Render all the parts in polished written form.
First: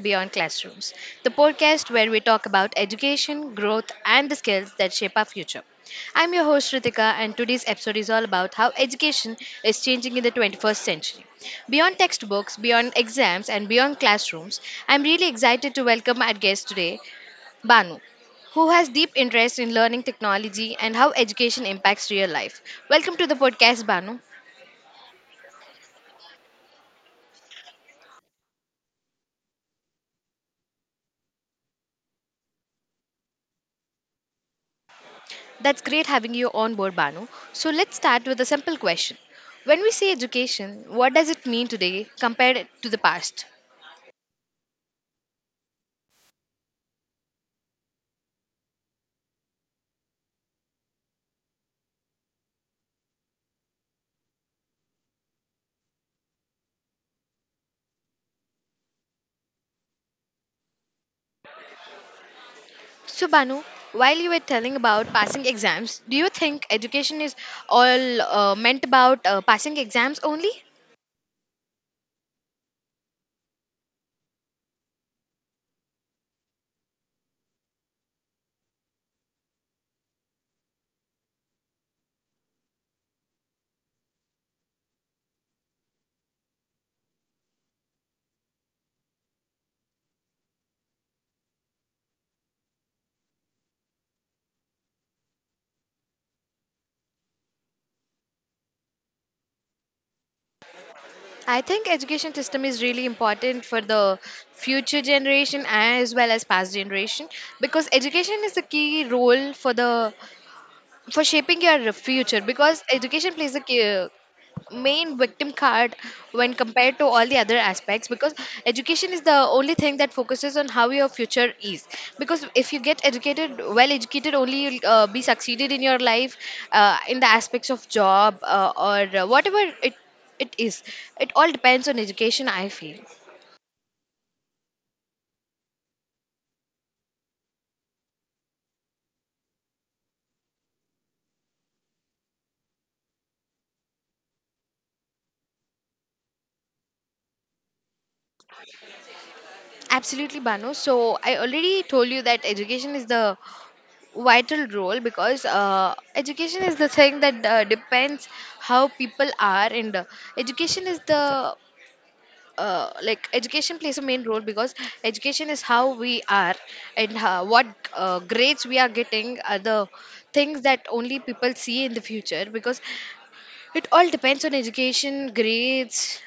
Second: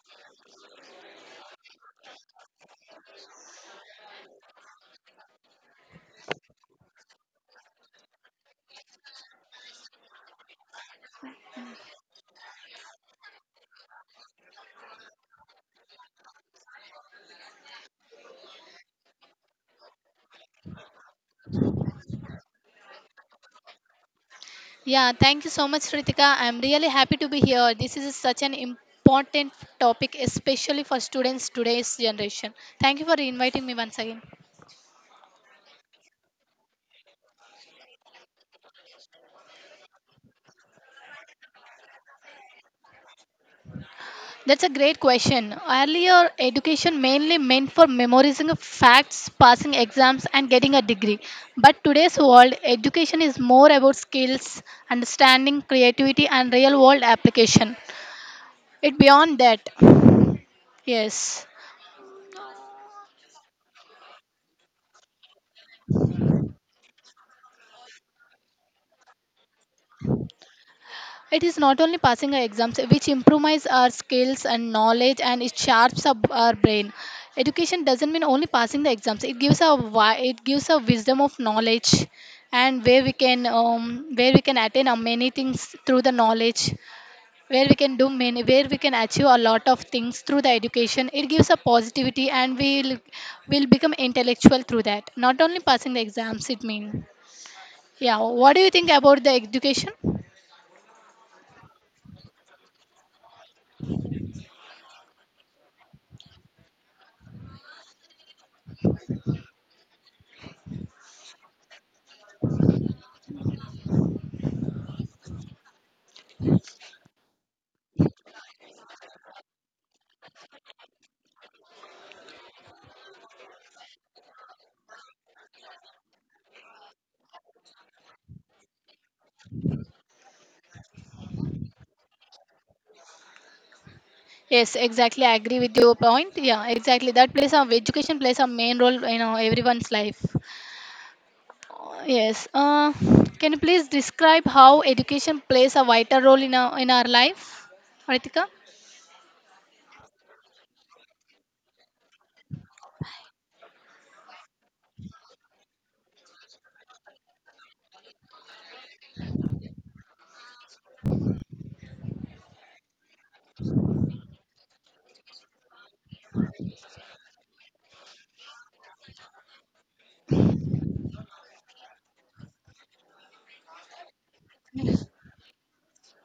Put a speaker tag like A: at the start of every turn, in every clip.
A: Beyond Classrooms, the podcast where we talk about education, growth, and the skills that shape our future. I'm your host, Ritika, and today's episode is all about how education is changing in the 21st century. Beyond textbooks, beyond exams, and beyond classrooms, I'm really excited to welcome our guest today, Banu. Who has deep interest in learning technology and how education impacts real life? Welcome to the podcast, Banu.
B: Yeah, thank you so much, Ritika. I'm really happy to be here. This is such an important topic, especially for students today's generation. Thank you for inviting me once again.
A: That's great having you on board, Banu. So let's start with a simple question. When we say education, what does it mean today compared to the past?
B: That's a great question. Earlier, education mainly meant for memorizing of facts, passing exams, and getting a degree. But today's world, education is more about skills, understanding, creativity, and real world application. It beyond that. Yes.
A: So, Banu, while you were telling about passing exams, do you think education is all meant about passing exams only?
B: It is not only passing our exams which improves our skills and knowledge and it sharps up our brain. Education doesn't mean only passing the exams. It gives a wisdom of knowledge and where we can attain many things through the knowledge, where we can achieve a lot of things through the education. It gives a positivity and we'll will become intellectual through that, not only passing the exams, it means. Yeah, what do you think about the education?
A: I think education system is really important for the future generation as well as past generation because education is the key role for the for shaping your future because education plays a key, main victim card when compared to all the other aspects, because education is the only thing that focuses on how your future is. Because if you get educated, well educated, only you'll be succeeded in your life, in the aspects of job, or whatever it is, it all depends on education, I feel.
B: Yes, exactly. I agree with your point. Yeah, exactly. That plays a education plays a main role in everyone's life. Yes. Can you please describe how education plays a vital role in our life, Ritika?
A: Absolutely, Banu. So I already told you that education is the vital role, because education is the thing that depends how people are, and education is the like education plays a main role, because education is how we are, and what grades we are getting are the things that only people see in the future, because it all depends on education grades,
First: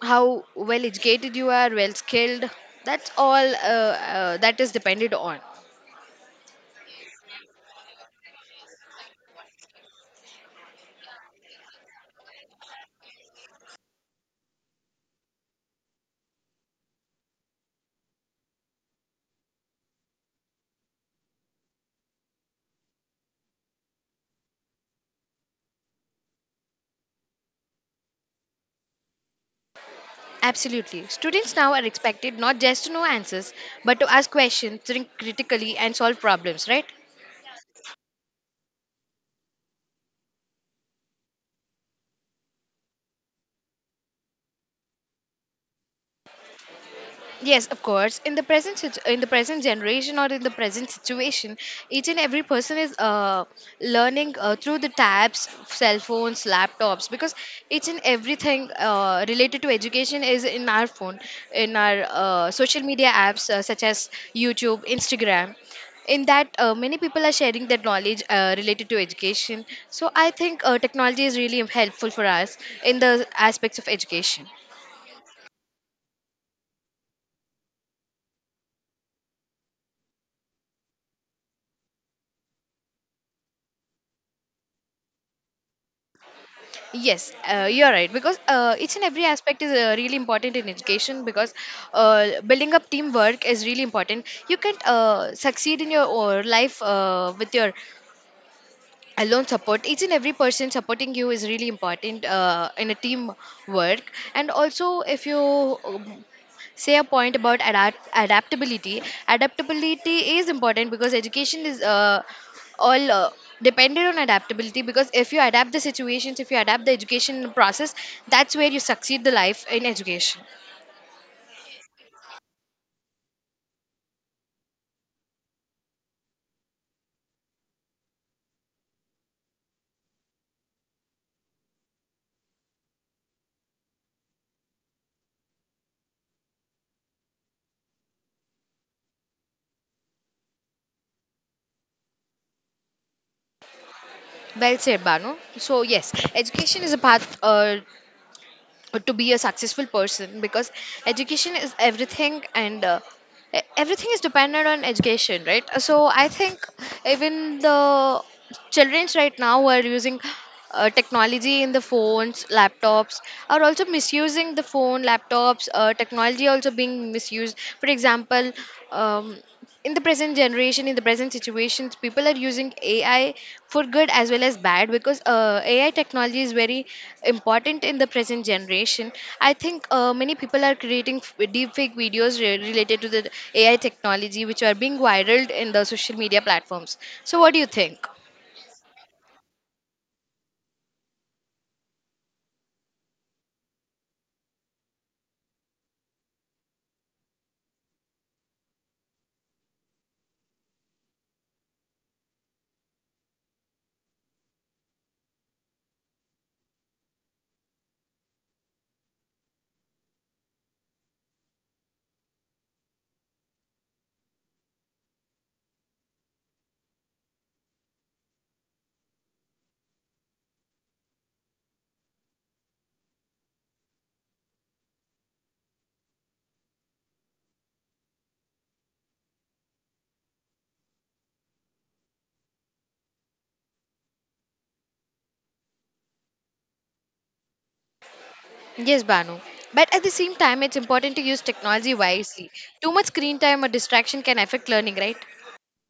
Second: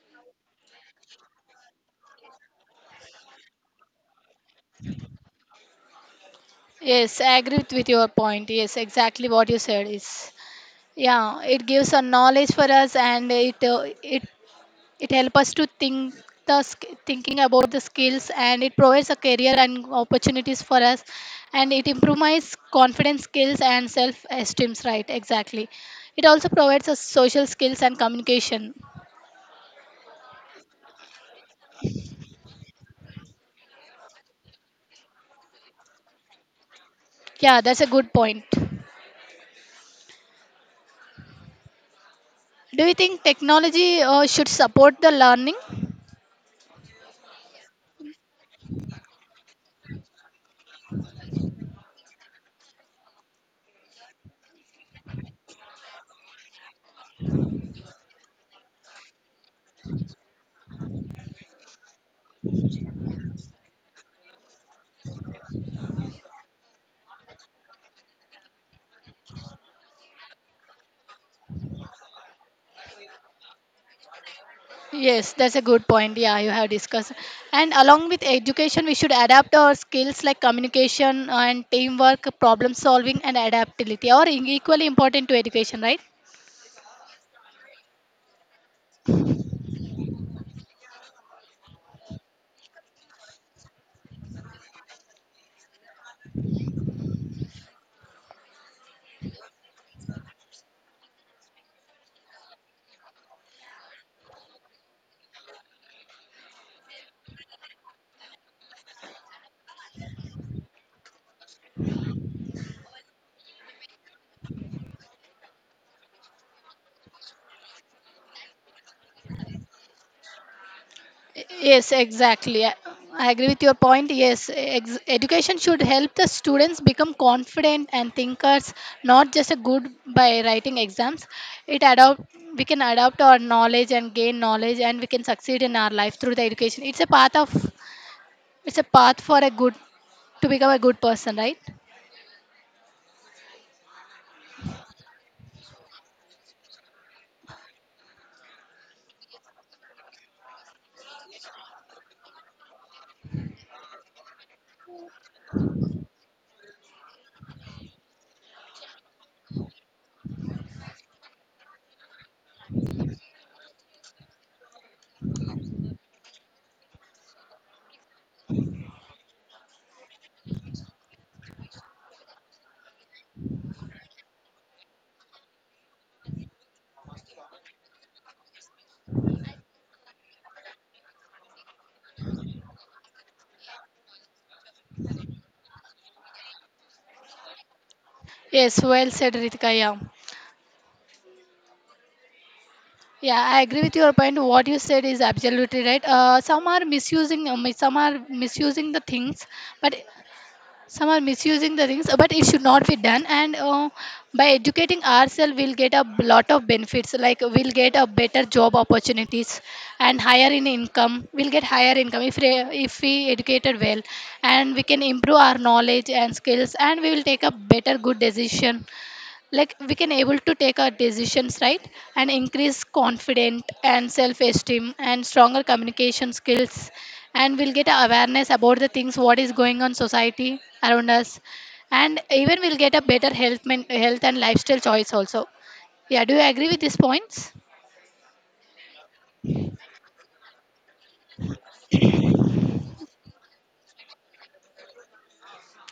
A: how well educated you are, well skilled, that's all that is depended on.
B: Yes, I agree with your point. Yes, exactly what you said is. Yeah, it gives a knowledge for us, and it helps us to think, thinking about the skills, and it provides a career and opportunities for us, and it improves confidence skills and self esteem, right? Exactly. It also provides us social skills and communication.
A: Absolutely, students now are expected not just to know answers but to ask questions, think critically, and solve problems, right?
B: Yeah, that's a good point. Do you think technology should support the learning?
A: Yes, of course. In the in the present generation or in the present situation, each and every person is learning through the tabs, cell phones, laptops, because each and everything related to education is in our phone, in our social media apps such as YouTube, Instagram. In that, many people are sharing their knowledge related to education. So I think technology is really helpful for us in the aspects of education.
B: Yes, that's a good point. Yeah, you have discussed. And along with education, we should adapt our skills like communication and teamwork, problem solving, and adaptability are equally important to education, right?
A: Yes, you're right, because each and every aspect is really important in education, because building up teamwork is really important. You can't succeed in your life with your alone support. Each and every person supporting you is really important in a team work and also, if you um, say a point about adaptability, adaptability is important because education is all dependent on adaptability, because if you adapt the situations, if you adapt the education process, that's where you succeed the life in education.
B: Yes, exactly. I agree with your point. Yes, education should help the students become confident and thinkers, not just a good by writing exams. It adopt We can adopt our knowledge and gain knowledge, and we can succeed in our life through the education. It's a path for a good, to become a good person, right?
A: Well said, Banu. So yes, education is a path to be a successful person, because education is everything, and everything is dependent on education, right? So I think even the childrens right now, who are using technology in the phones, laptops, are also misusing the phone, laptops. Technology also being misused, for example, um, in the present generation, in the present situations, people are using AI for good as well as bad, because AI technology is very important in the present generation. I think many people are creating deep fake videos related to the AI technology, which are being viral in the social media platforms. So what do you think?
B: Yes, well said, Ritika. Yeah, yeah, I agree with your point. What you said is absolutely right. Some are misusing, some are misusing the things, but some are misusing the rings, but it should not be done. And by educating ourselves, we'll get a lot of benefits, like we'll get a better job opportunities and higher in income. We'll get higher income if if we educated well, and we can improve our knowledge and skills, and we will take a better good decision, like we can able to take our decisions, right? And increase confident and self esteem, and stronger communication skills, and we'll get awareness about the things what is going on society around us. And even we'll get a better health and lifestyle choice also. Yeah, do you agree with these points?
A: Yes, Banu. But at the same time, it's important to use technology wisely. Too much screen time or distraction can affect learning, right?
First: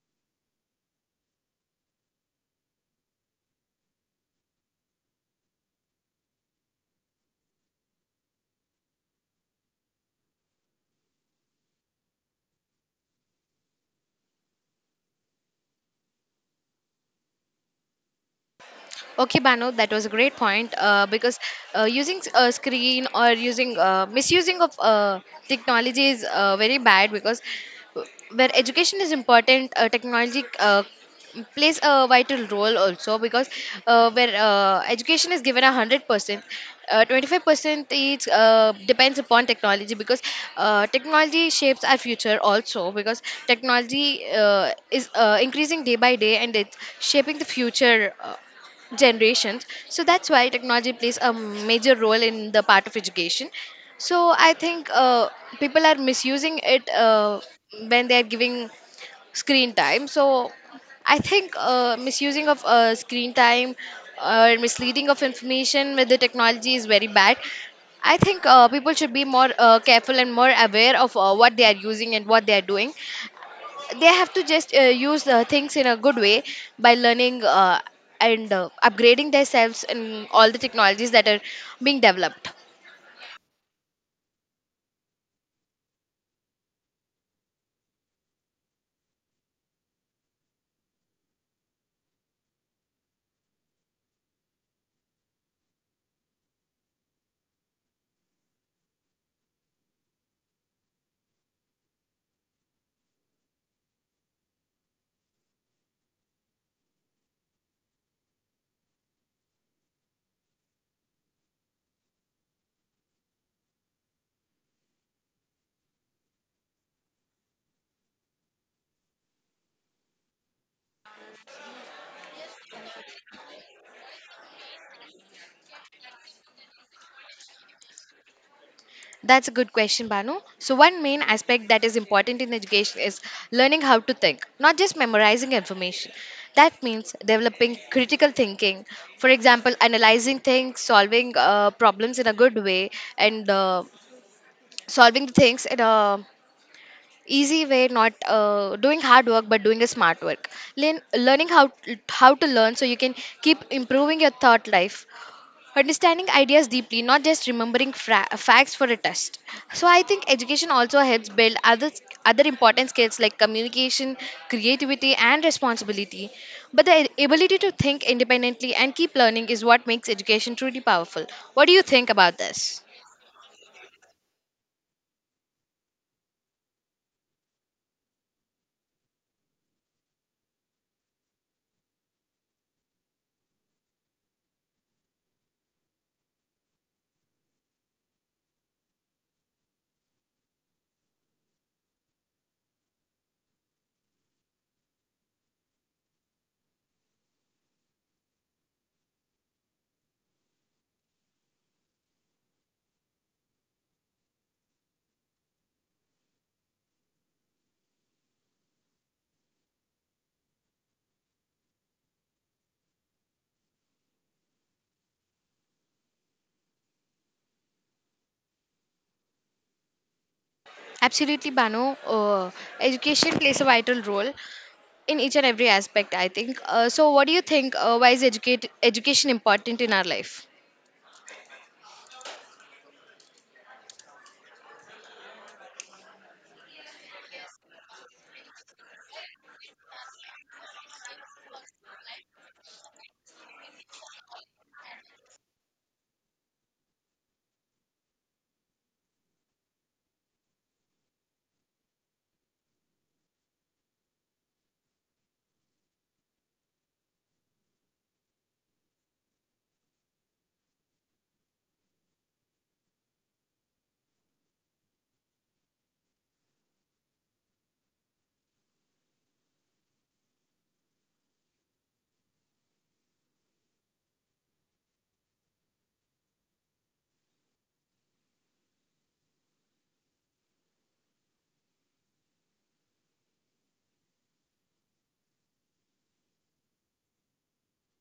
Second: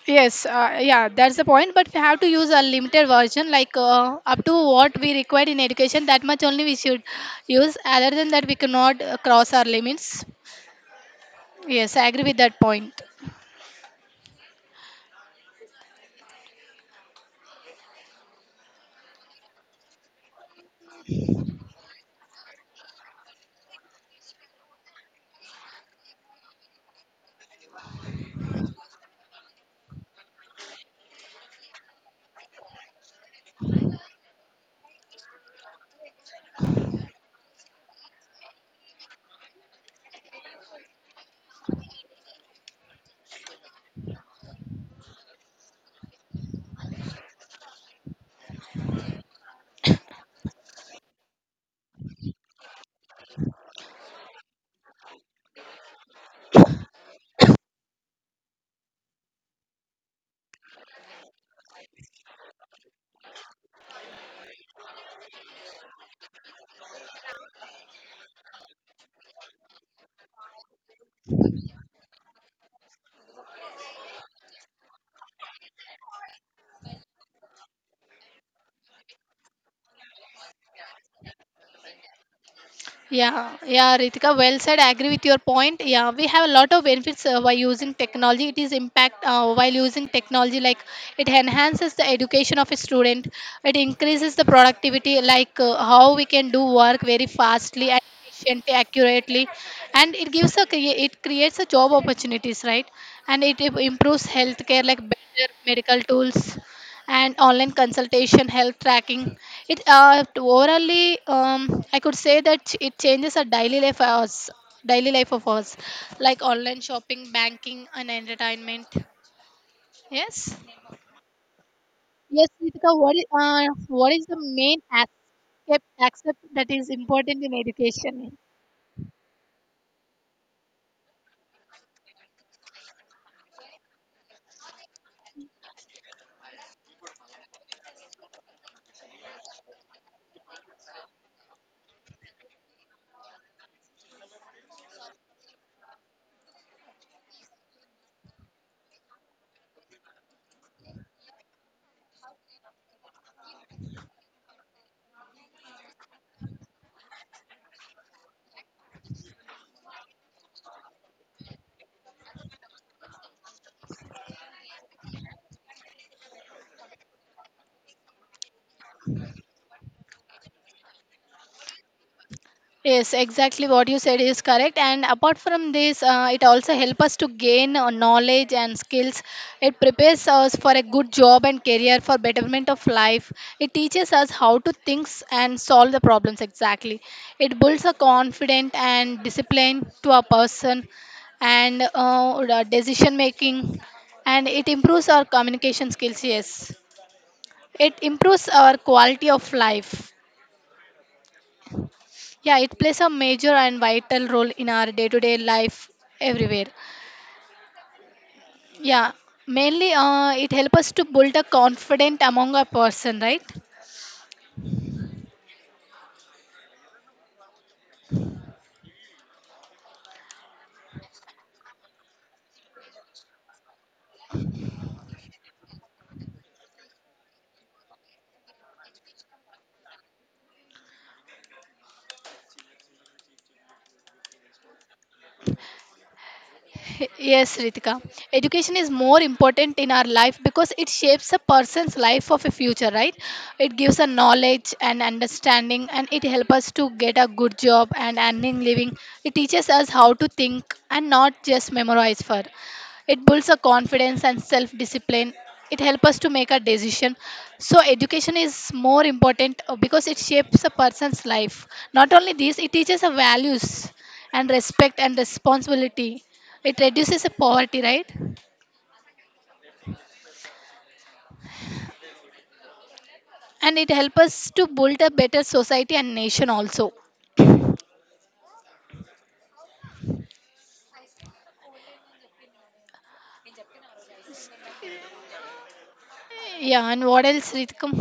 B: Yes, yeah, that's the point. But we have to use a limited version, like up to what we require in education. That much only we should use. Other than that, we cannot cross our limits. Yes, I agree with that point.
A: Okay, Bano, that was a great point. Because using a screen, or using misusing of technology is very bad. Because where education is important, technology plays a vital role also. Because where education is given 100%, 25% is depends upon technology. Because technology shapes our future also. Because technology is increasing day by day, and it's shaping the future generations. So that's why technology plays a major role in the part of education. So I think people are misusing it when they are giving screen time. So I think misusing of screen time or misleading of information with the technology is very bad. I think people should be more careful and more aware of what they are using and what they are doing. They have to just use things in a good way, by learning and upgrading themselves in all the technologies that are being developed.
B: Yeah, Ritika, well said. I agree with your point. Yeah, we have a lot of benefits by using technology. It is impact while using technology, like it enhances the education of a student. It increases the productivity, like how we can do work very fastly and efficiently, accurately, and it gives a it creates a job opportunities, right? And it improves healthcare, like better medical tools and online consultation, health tracking. It orally, I could say that it changes our daily life hours, daily life of ours, like online shopping, banking, and entertainment. Yes. Yes, Ritika, what is the main aspect that is important in education?
A: That's a good question, Banu. So one main aspect that is important in education is learning how to think, not just memorizing information. That means developing critical thinking, for example, analyzing things, solving problems in a good way, and solving the things in a easy way, not doing hard work but doing a smart work. Learning how to learn, so you can keep improving your thought life, understanding ideas deeply, not just remembering facts for a test. So I think education also helps build other other important skills like communication, creativity, and responsibility. But the ability to think independently and keep learning is what makes education truly powerful. What do you think about this?
B: Yes, exactly what you said is correct. And apart from this, it also helps us to gain knowledge and skills. It prepares us for a good job and career for betterment of life. It teaches us how to think and solve the problems exactly. It builds a confidence and discipline to a person, and the decision making. And it improves our communication skills. Yes, it improves our quality of life. Yeah, it plays a major and vital role in our day-to-day life everywhere. Yeah, mainly it helps us to build a confidence among a person, right?
A: Absolutely, Bano. Education plays a vital role in each and every aspect, I think. So, what do you think? Why is educate education important in our life?
B: Yes, Ritika. Education is more important in our life because it shapes a person's life of a future, right? It gives a knowledge and understanding, and it helps us to get a good job and earning living. It teaches us how to think and not just memorize for. It builds a confidence and self-discipline. It helps us to make a decision. So education is more important because it shapes a person's life. Not only this, it teaches a values and respect and responsibility. It reduces the poverty, right? And it helps us to build a better society and nation also. Yeah, and what else, Ritikam?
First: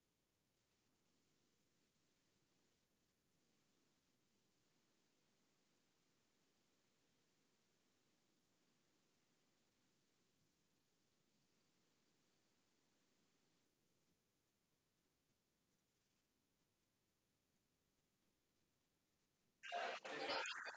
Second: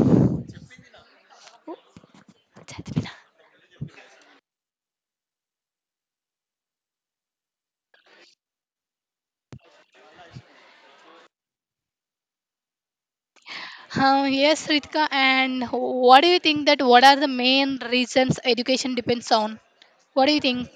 B: Yes, Ritika, and what do you think that what are the main reasons education depends on? What do you think?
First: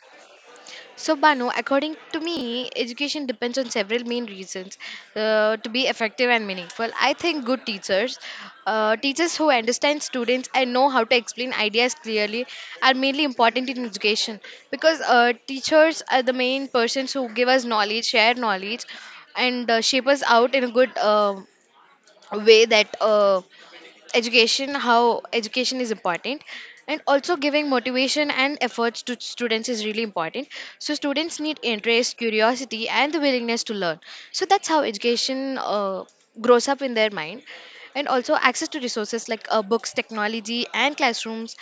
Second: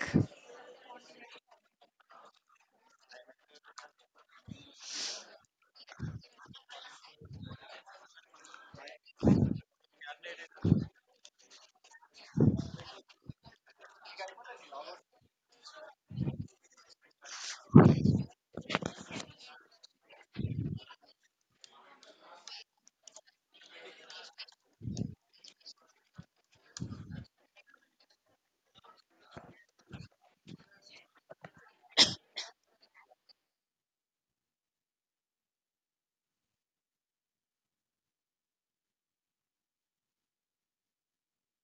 A: So, Banu, according to me, education depends on several main reasons to be effective and meaningful. I think good teachers, teachers who understand students and know how to explain ideas clearly, are mainly important in education, because teachers are the main persons who give us knowledge, share knowledge, and shape us out in a good way, that education, how education is important. And also, giving motivation and efforts to students is really important. So students need interest, curiosity, and the willingness to learn, so that's how education grows up in their mind. And also access to resources like books, technology, and classrooms,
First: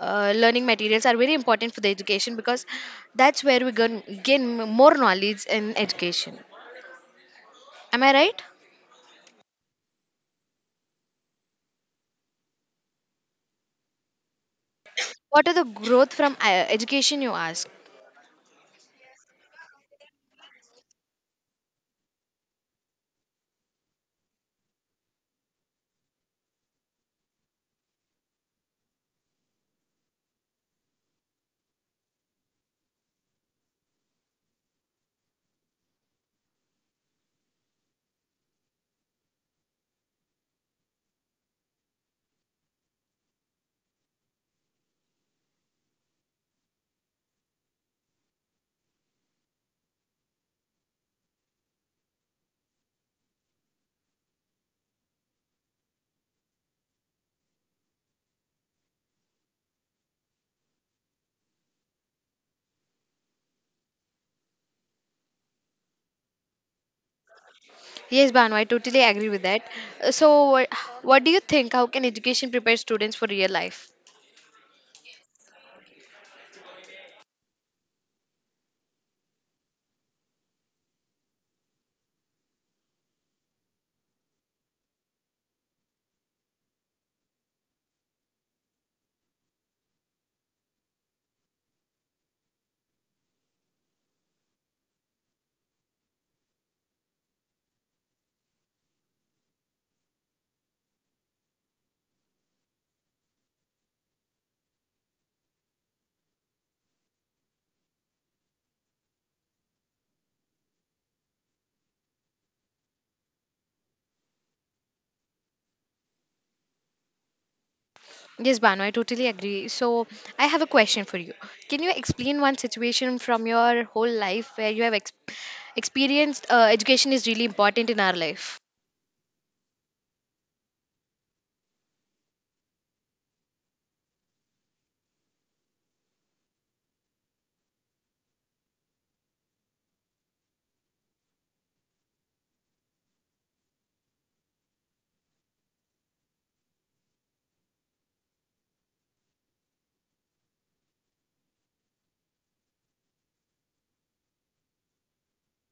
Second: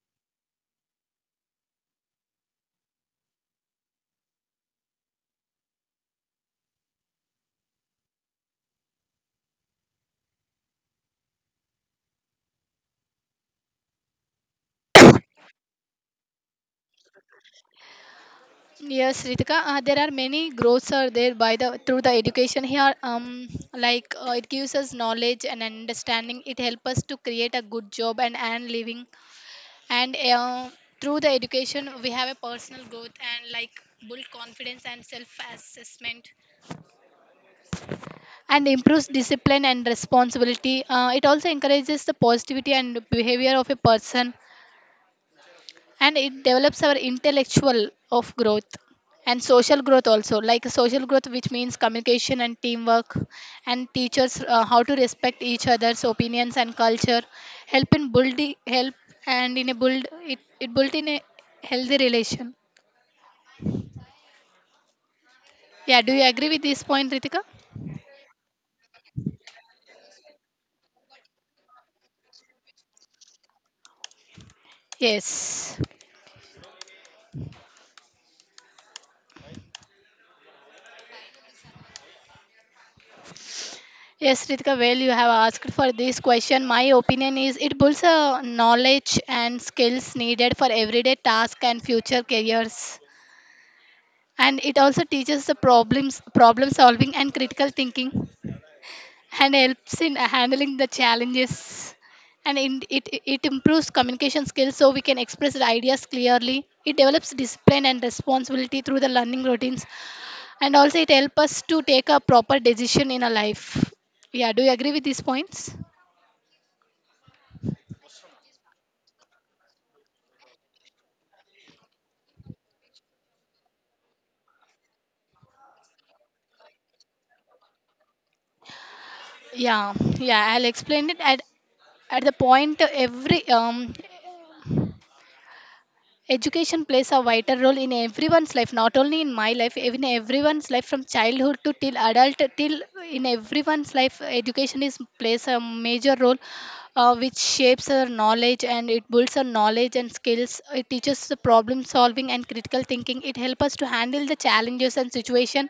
A: learning materials are very important for the education, because that's where we gain more knowledge in education. Am I right? What are the growth from education, you ask?
B: Yes, Ritika, there are many growths are there by the through the education here. Like it gives us knowledge and understanding. It helps us to create a good job and earn living. And through the education, we have a personal growth, and like build confidence and self assessment, and improves discipline and responsibility. It also encourages the positivity and behavior of a person, and it develops our intellectual of growth and social growth also, like social growth which means communication and teamwork, and teachers how to respect each other's opinions and culture, help in building help, and in a build it, it built in a healthy relation. Yeah, do you agree with this point, Ritika?
A: Yes, Banu, I totally agree with that. So, what do you think? How can education prepare students for real life?
B: Yes. Yes, Ritika, well, you have asked for this question. My opinion is it builds a knowledge and skills needed for everyday tasks and future careers. And it also teaches the problems, problem solving and critical thinking, and helps in handling the challenges. And it improves communication skills, so we can express the ideas clearly. It develops discipline and responsibility through the learning routines. And also it helps us to take a proper decision in our life. Yeah, do you agree with these points?
A: Yes, Banu, I totally agree. So, I have a question for you. Can you explain one situation from your whole life where you have experienced education is really important in our life?
B: Yeah, I'll explain it at the point. Every education plays a vital role in everyone's life, not only in my life, even everyone's life. From childhood to till adult till, in everyone's life, education is plays a major role, which shapes our knowledge, and it builds our knowledge and skills. It teaches the problem solving and critical thinking. It helps us to handle the challenges and situation.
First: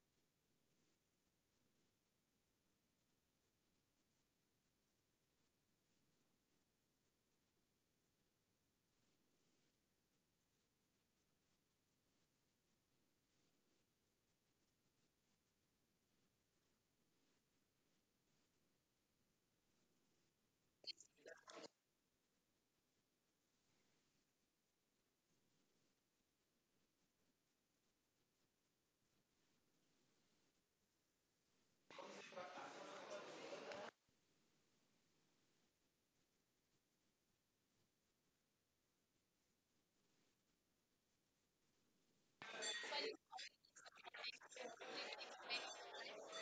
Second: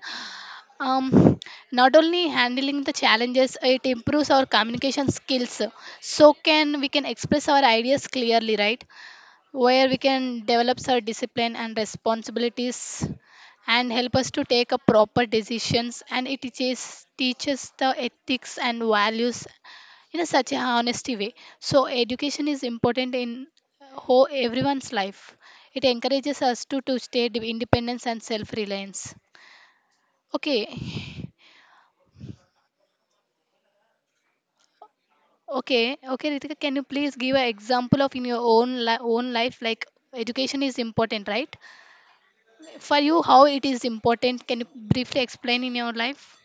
B: um, Not only handling the challenges, it improves our communication skills, so can we can express our ideas clearly, right? Where we can develop our discipline and responsibilities, and help us to take a proper decisions, and it teaches the ethics and values in a such a honesty way. So education is important in whole everyone's life. It encourages us to stay independence and self reliance. Okay. Okay, Ritika, can you please give an example of in your own life, like education is important, right? For you, how it is important? Can you briefly explain in your life?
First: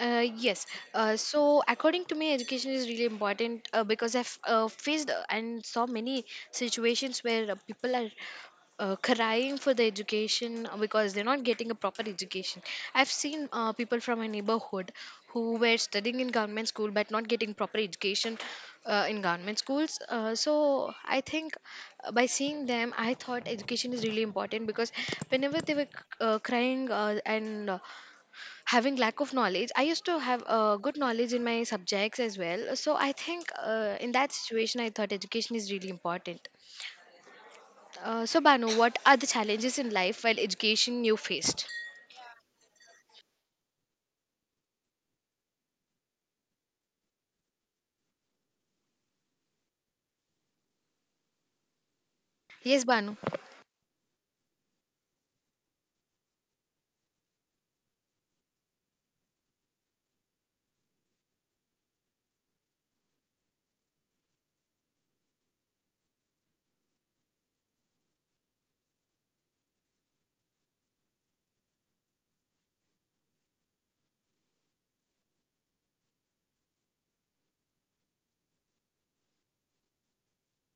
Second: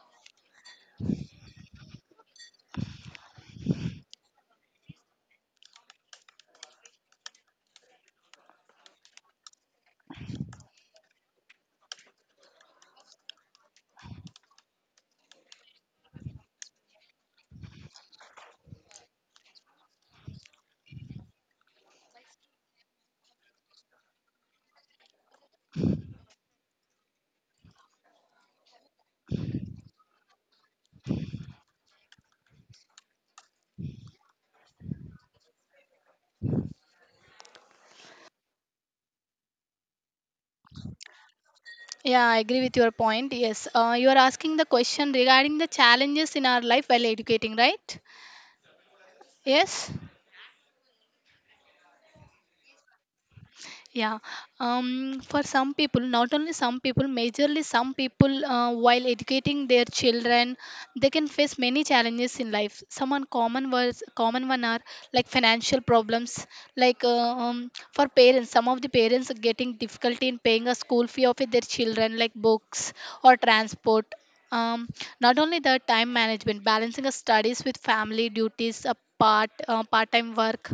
A: Yes. So, according to me, education is really important because I've faced and saw many situations where people are crying for the education because they're not getting a proper education. I've seen people from my neighborhood who were studying in government school but not getting proper education in government schools. So, I think by seeing them, I thought education is really important. Because whenever they were crying and having lack of knowledge, I used to have good knowledge in my subjects as well. So I think in that situation, I thought education is really important. So, Banu, what are the challenges in life while education you faced?
B: Yeah, I agree with your point. Yes, you are asking the question regarding the challenges in our life while educating, right? Yes.
A: Yes, Banu.
B: Yeah, for some people, not only some people, majorly some people, while educating their children, they can face many challenges in life. Some uncommon was common one are like financial problems, like for parents, some of the parents are getting difficulty in paying a school fee of their children, like books or transport. Um, Not only the time management, balancing a studies with family duties, a part-time work,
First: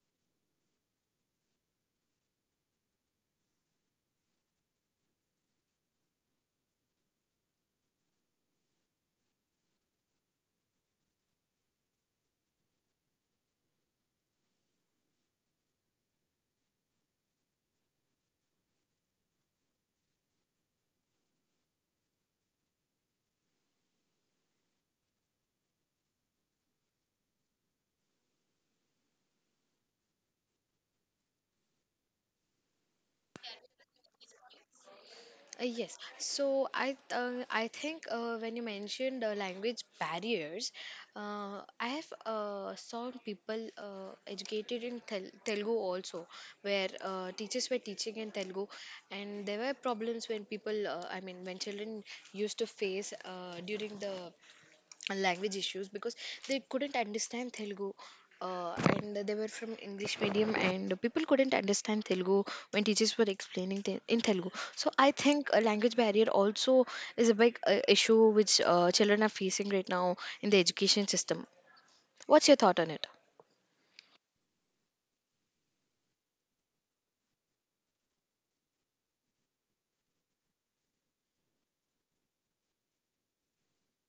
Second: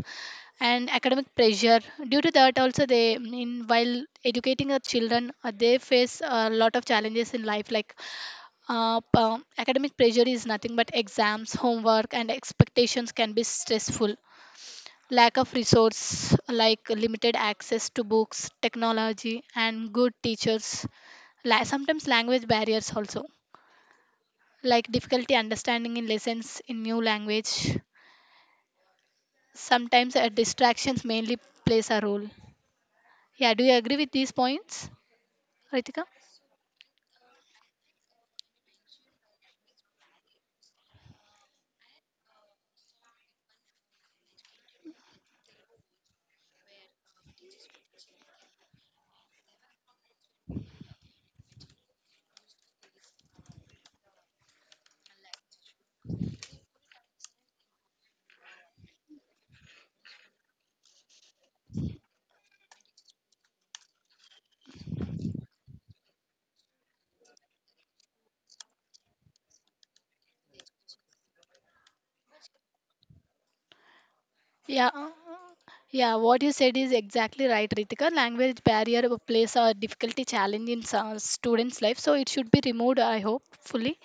B: and academic pressure. Due to that also, they in while educating our children, they face a lot of challenges in life, like academic pressure is nothing but exams, homework, and expectations can be stressful. Lack of resource, like limited access to books, technology, and good teachers. Sometimes language barriers also, like difficulty understanding in lessons in new language. Sometimes distractions mainly plays a role. Yeah, do you agree with these points,
A: Yes.
B: Ritika?
A: So I think when you mentioned language barriers, I have saw people educated in Telugu also, where teachers were teaching in Telugu, and there were problems when people, I mean, when children used to face during the language issues, because they couldn't understand Telugu. And they were from English medium, and people couldn't understand Telugu when teachers were explaining in Telugu. So I think a language barrier also is a big issue which children are facing right now in the education system. What's your thought on it?
B: Yeah. uh, Yeah, what you said is exactly right, Ritika. Language barrier plays a difficulty challenge in some students' life, so it should be removed, I hope, fully.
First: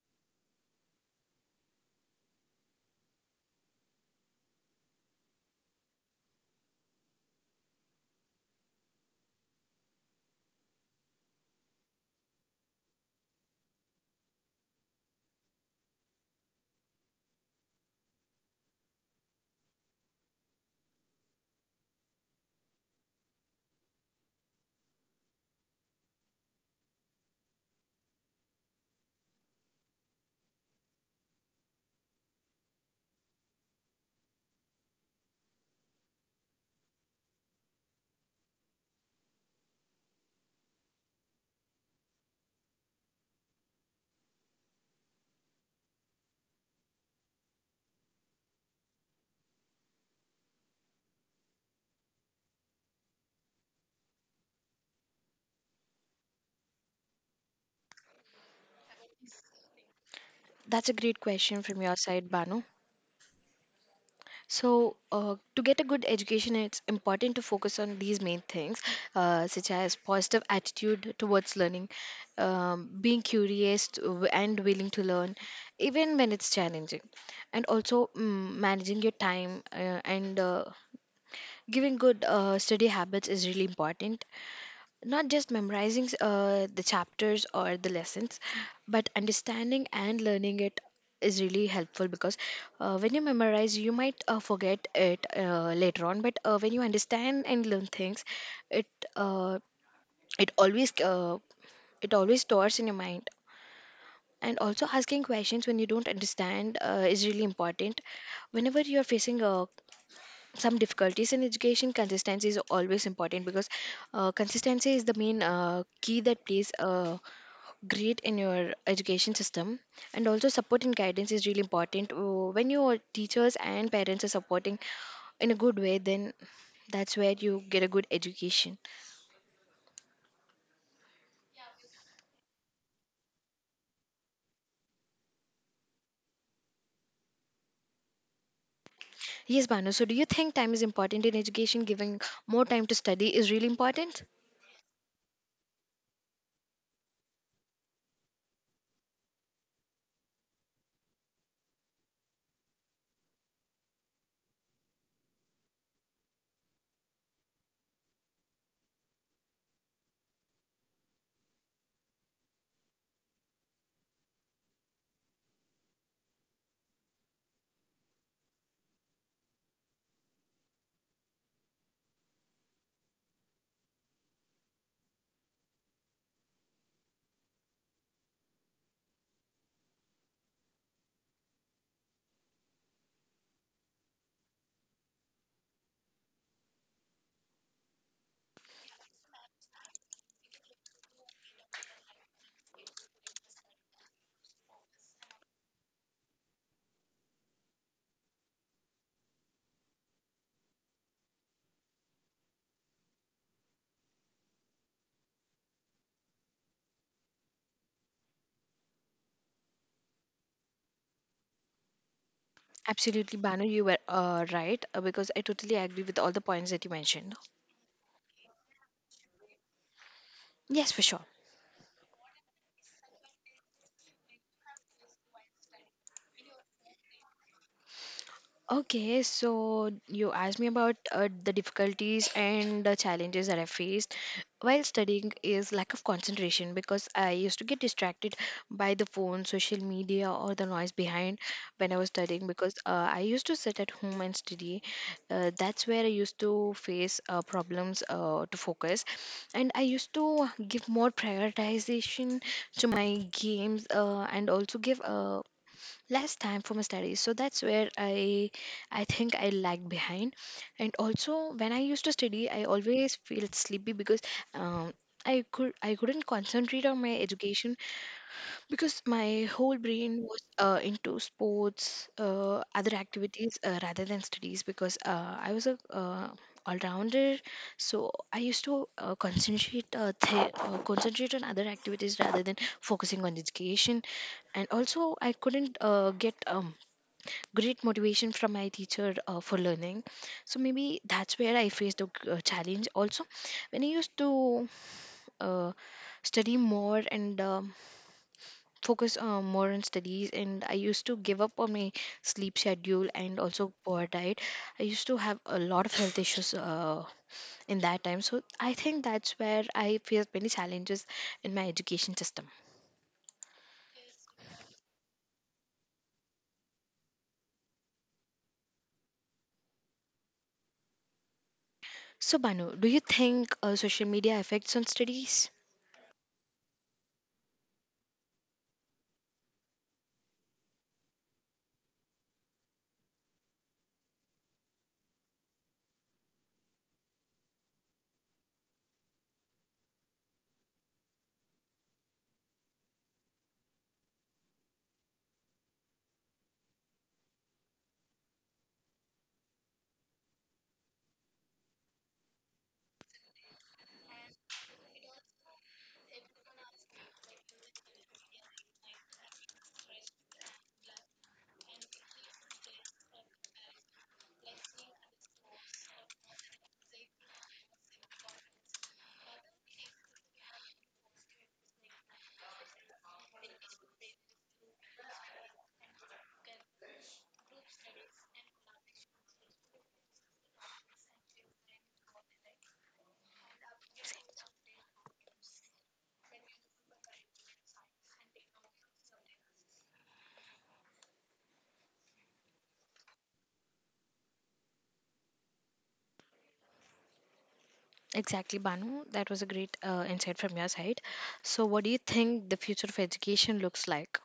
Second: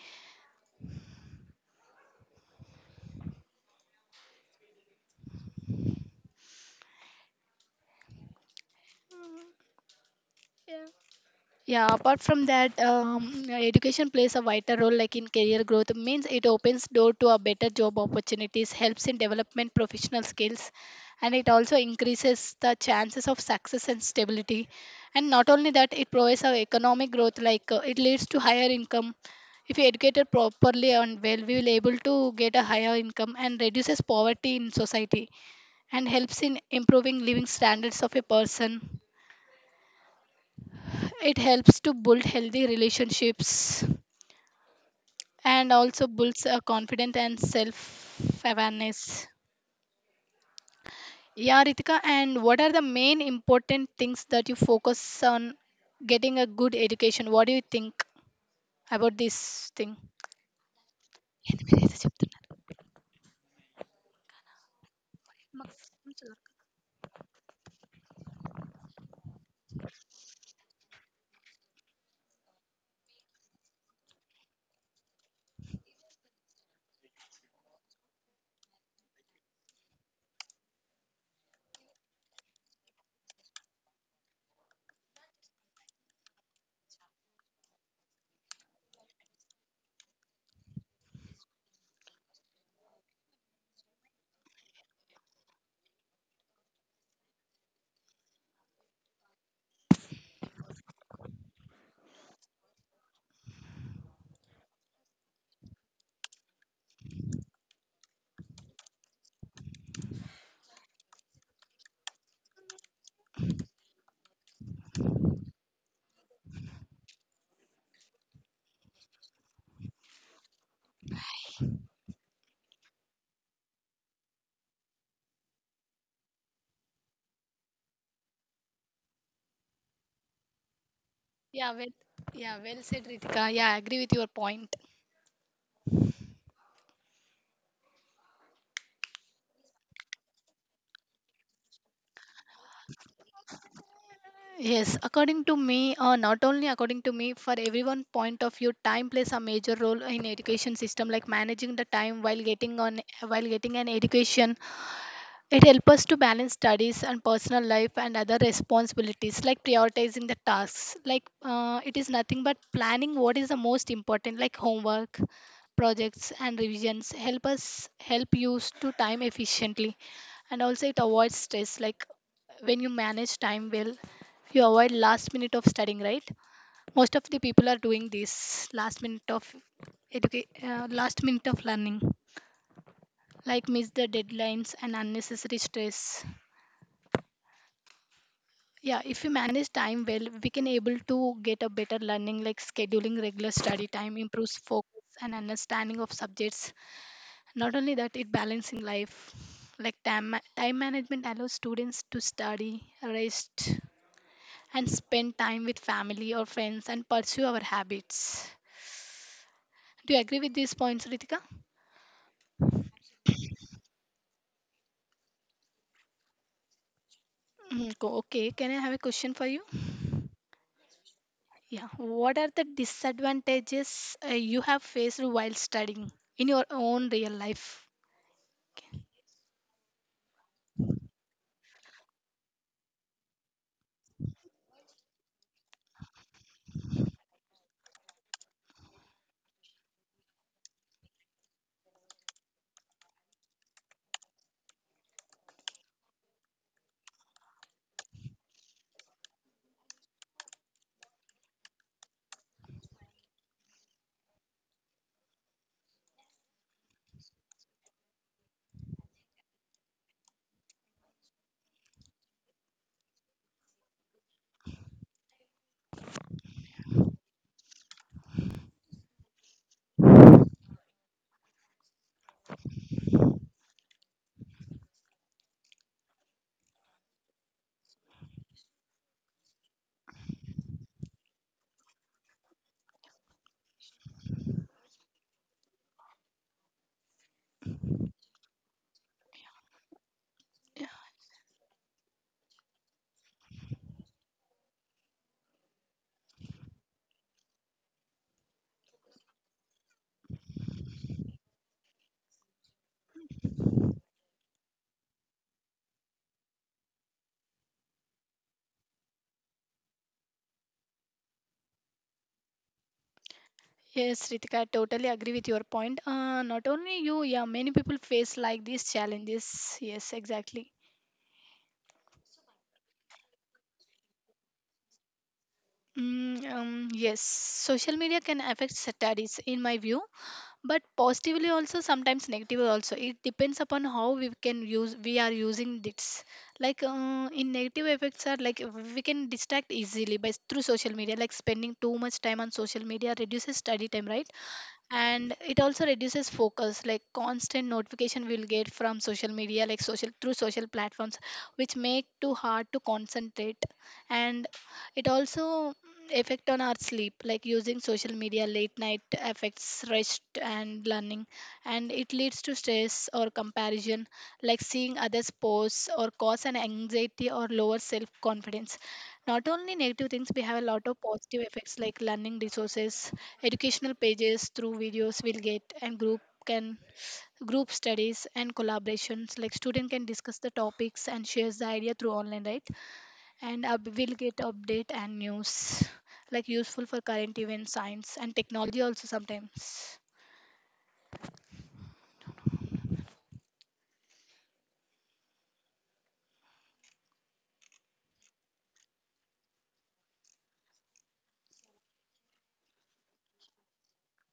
B: Yeah, apart from that, yeah, education plays a vital role like in career growth. Means it opens door to a better job opportunities, helps in development professional skills, and it also increases the chances of success and stability. And not only that, it provides our economic growth like it leads to higher income. If you educated properly and well, we will able to get a higher income and reduces poverty in society, and helps in improving living standards of a person, it helps to build healthy relationships, and also builds a confidence and self awareness. Yeah, Ritika, and what are the main important things that you focus on getting a good education? What do you think about this thing?
A: That's a great question from your side, Banu. So, to get a good education, it's important to focus on these main things, such as positive attitude towards learning, being curious and willing to learn, even when it's challenging, and also managing your time and giving good study habits is really important, not just memorizing the chapters or the lessons but understanding and learning it is really helpful, because when you memorize you might forget it later on, but when you understand and learn things, it uh, it always uh, it always stores in your mind. And also asking questions when you don't understand is really important. Whenever you're facing some difficulties in education, consistency is always important, because consistency is the main key that plays a great in your education system. And also support and guidance is really important. When your teachers and parents are supporting in a good way, then that's where you get a good education.
B: Yeah, well, yeah, well said, Ritika. Yeah, I agree with your point.
A: Yes, Banu, so do you think time is important in education? Giving more time to study is really important?
B: Yes, according to me, not only according to me, for everyone point of view, time plays a major role in education system, like managing the time while getting an education. It helps us to balance studies and personal life and other responsibilities, like prioritizing the tasks. It is nothing but planning what is the most important, like homework, projects, and revisions. Help us help use to time efficiently, and also it avoids stress, like when you manage time well, you avoid last minute of studying, right? Most of the people are doing this, last minute of last minute of learning, like miss the deadlines and unnecessary stress. Yeah, if we manage time well, we can able to get a better learning, like scheduling regular study time improves focus and understanding of subjects. Not only that, it balancing life, like time management allows students to study, rest, and spend time with family or friends, and pursue our habits. Do you agree with these points, Ritika?
A: Absolutely, Banu, you were right, because I totally agree with all the points that you mentioned.
B: Mhm. Okay, can I have a question for you?
A: Yes, for sure.
B: Yeah, what are the disadvantages you have faced while studying in your own real life?
A: Okay, so you asked me about the difficulties and the challenges that I faced while studying is lack of concentration, because I used to get distracted by the phone, social media, or the noise behind when I was studying, because I used to sit at home and study. That's where I used to face problems to focus, and I used to give more prioritization to my games and also give less time for my studies. So that's where I think I lagged behind. And also when I used to study I always felt sleepy because um, I couldn't concentrate on my education, because my whole brain was into sports, other activities, rather than studies, because I was a all-rounder. So I used to concentrate concentrate on other activities rather than focusing on education. And also I couldn't get great motivation from my teacher for learning. So
B: Yeah.
A: maybe that's where I faced a challenge also. When I used to uh, study more and focus more on studies, and I used to give up on my sleep schedule and also poor diet, I used to have a lot of health issues in that time. So I think that's where I faced many challenges in my education system.
B: Yes, Ritika, I totally agree with your point. Not only you, yeah, many people face like these challenges. Yes, exactly.
A: So, Banu, do you think social media affects on studies?
B: Yes, social media can affect studies, in my view. But positively, also sometimes negatively also, it depends upon how we can use, we are using this. In negative effects are like we can distract easily by through social media, like spending too much time on social media reduces study time, right? And it also reduces focus, like constant notification we'll get from social media, like social through social platforms, which make too hard to concentrate. And it also effect on our sleep, like using social media late night affects rest and learning. And it leads to stress or comparison, like seeing others posts or cause an anxiety or lower self confidence. Not only negative things, we have a lot of positive effects, like learning resources. Educational pages through videos will get, and group studies and collaborations, like student can discuss the topics and shares the idea through online, right? And we'll get update and news, like useful for current events, science and technology also sometimes.
A: Exactly, Banu. That was a great insight from your side. So, what do you think the future of education looks like?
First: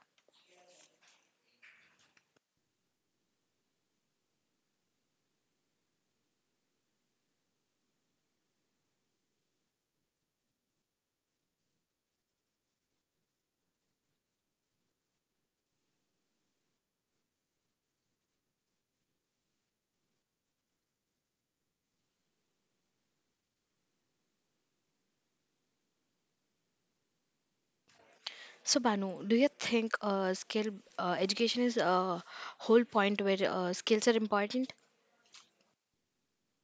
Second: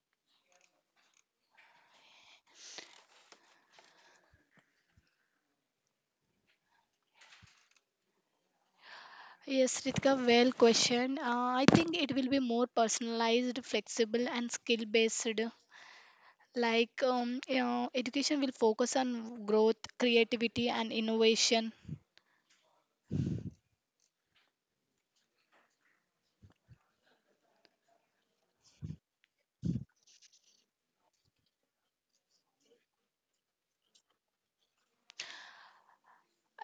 B: Yes, Ritika, well question. I think it will be more personalized, flexible, and skill based. Like, you know, education will focus on growth, creativity, and innovation.
A: So, Banu, do you think skill education is a whole point where skills are important?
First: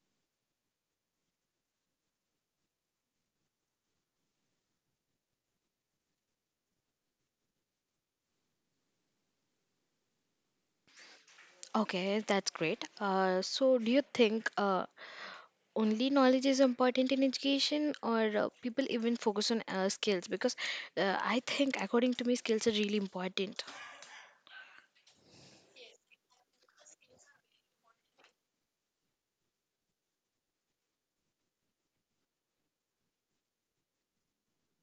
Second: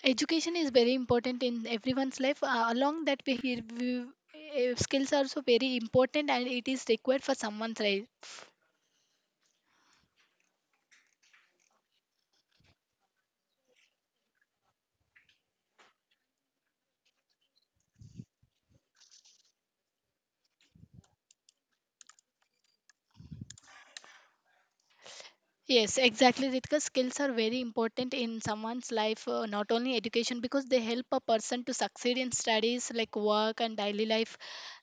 B: Education is very important in everyone's life, along that way skills are so very important and it is required for someone's life.
A: Okay, that's great. So, do you think only knowledge is important in education, or people even focus on skills? Because I think, according to me, skills are really important.
B: Yes, exactly, Ritika. Skills are very important in someone's life, not only education, because they help a person to succeed in studies, like work and daily life.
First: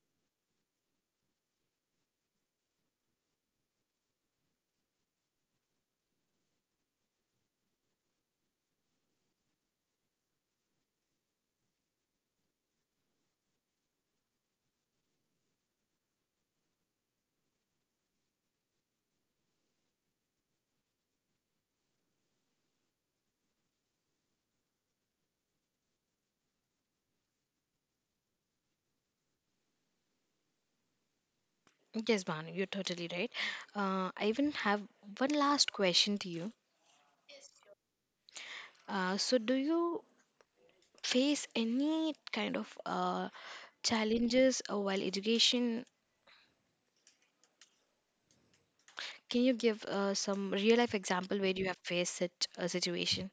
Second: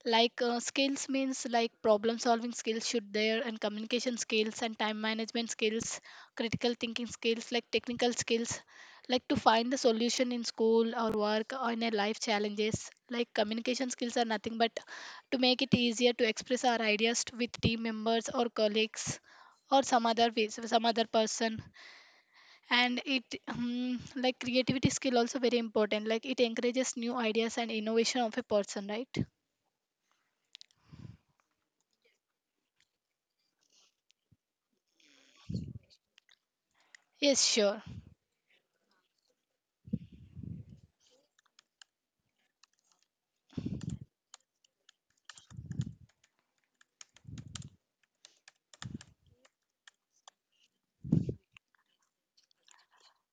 B: Skills means like problem solving skills should there, and communication skills and time management skills, critical thinking skills, like technical skills, like to find the solution in school or work or in a life challenges. Like communication skills are nothing but to make it easier to express our ideas with team members or colleagues, or some other ways, some other person. And it like creativity skill also very important, like it encourages new ideas and innovation of a person, right?
A: Yes, Banu, you're totally right. I even have one last question to you.
B: Yes, sure.
A: So, do you face any kind of challenges while education? Can you give some real life example where you have faced such a situation?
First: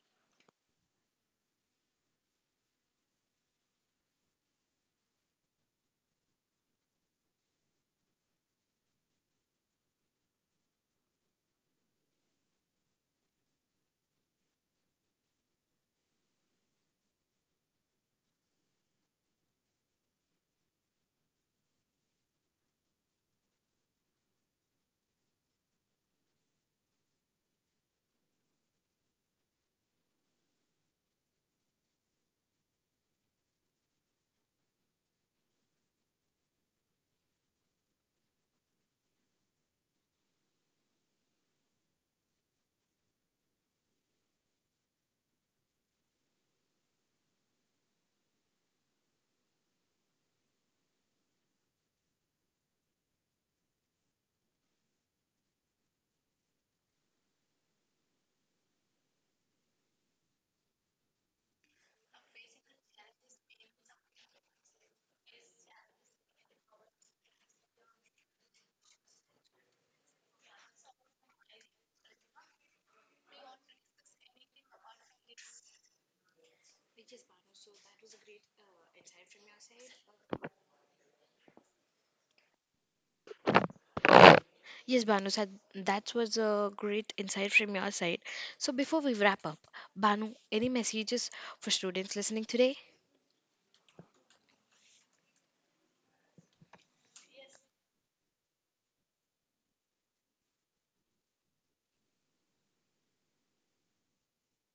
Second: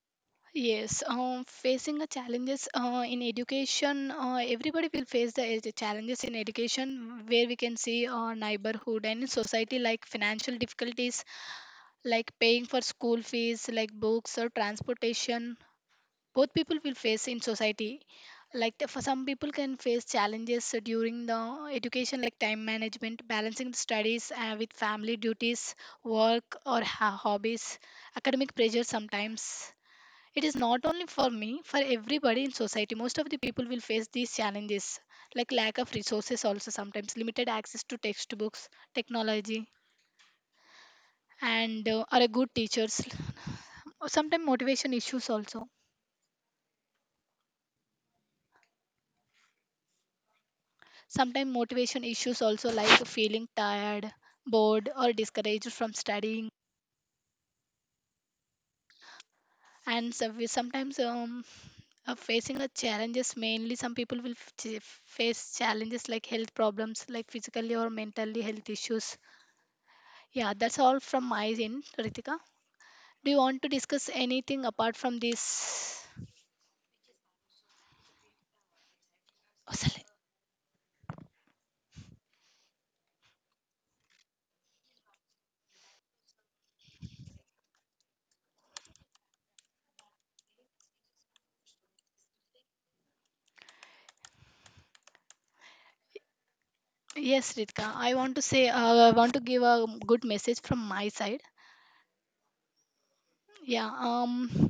B: Yes, facing the challenges in education, everybody will face the challenges in education, where we can see our neighborhood and in society, like financial difficulties, like paying for school fees, like books or transportation. Both people will face in society. For some people can face challenges during the education, like time management, balancing the studies with family duties, work or hobbies, academic pressure sometimes. It is not only for me, for everybody in society. Most of the people will face these challenges, like lack of resources, also sometimes limited access to textbooks, technology, and are a good teachers. Sometimes motivation issues also. Sometimes motivation issues also, like feeling tired, bored, or discouraged from studying. And so we sometimes are facing the challenges. Mainly, some people will face challenges like health problems, like physically or mentally health issues. Yeah, that's all from my end, Ritika. Do you want to discuss anything apart from this? Asale.
A: Yes, Banu, sir, that was a great insight from your side. So, before we wrap up, Banu, any messages for students listening today?
B: Yes, Ritika. I want to say, I want to give a good message from my side. Yeah,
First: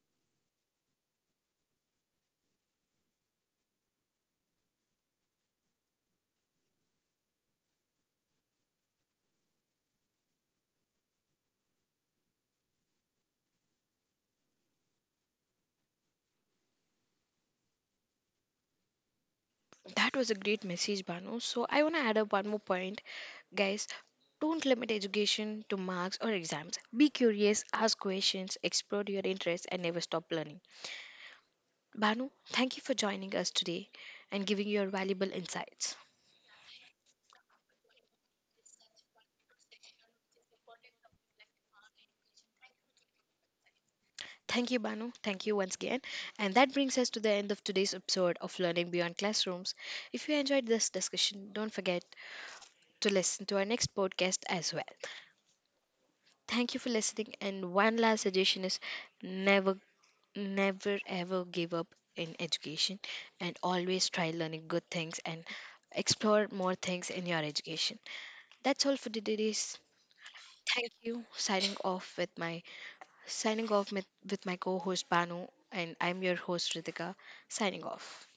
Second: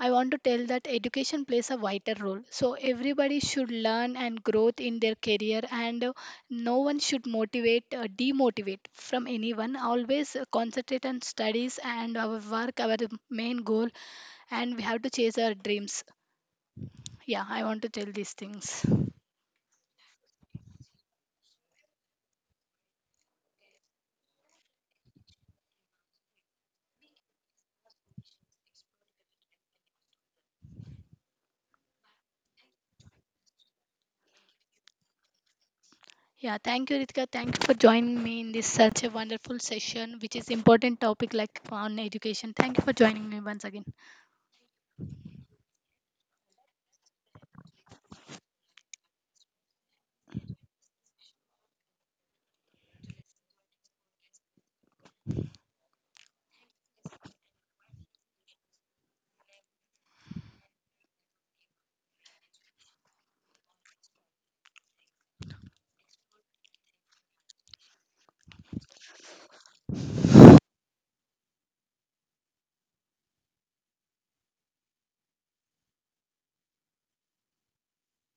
B: I want to tell that education plays a vital role. So everybody should learn and growth in their career, and no one should motivate, demotivate from anyone. Always concentrate on studies and our work, our main goal, and we have to chase our dreams. Yeah, I want to tell these things.
A: That was a great message, Banu. So, I want to add up one more point, guys. Don't limit education to marks or exams. Be curious, ask questions, explore your interests, and never stop learning. Banu, thank you for joining us today and giving your valuable insights.
B: Yeah, thank you, Ritika. Thank you for joining me in this such a wonderful session, which is important topic like on education. Thank you for joining me once again.
A: Thank you, Banu. Thank you once again. And that brings us to the end of today's episode of Learning Beyond Classrooms. If you enjoyed this discussion, don't forget to listen to our next podcast as well. Thank you for listening. And one last suggestion is never, never, ever give up in education, and always try learning good things and explore more things in your education. That's all for today's. Thank you. Signing off with my co host Banu, and I'm your host Ritika, signing off.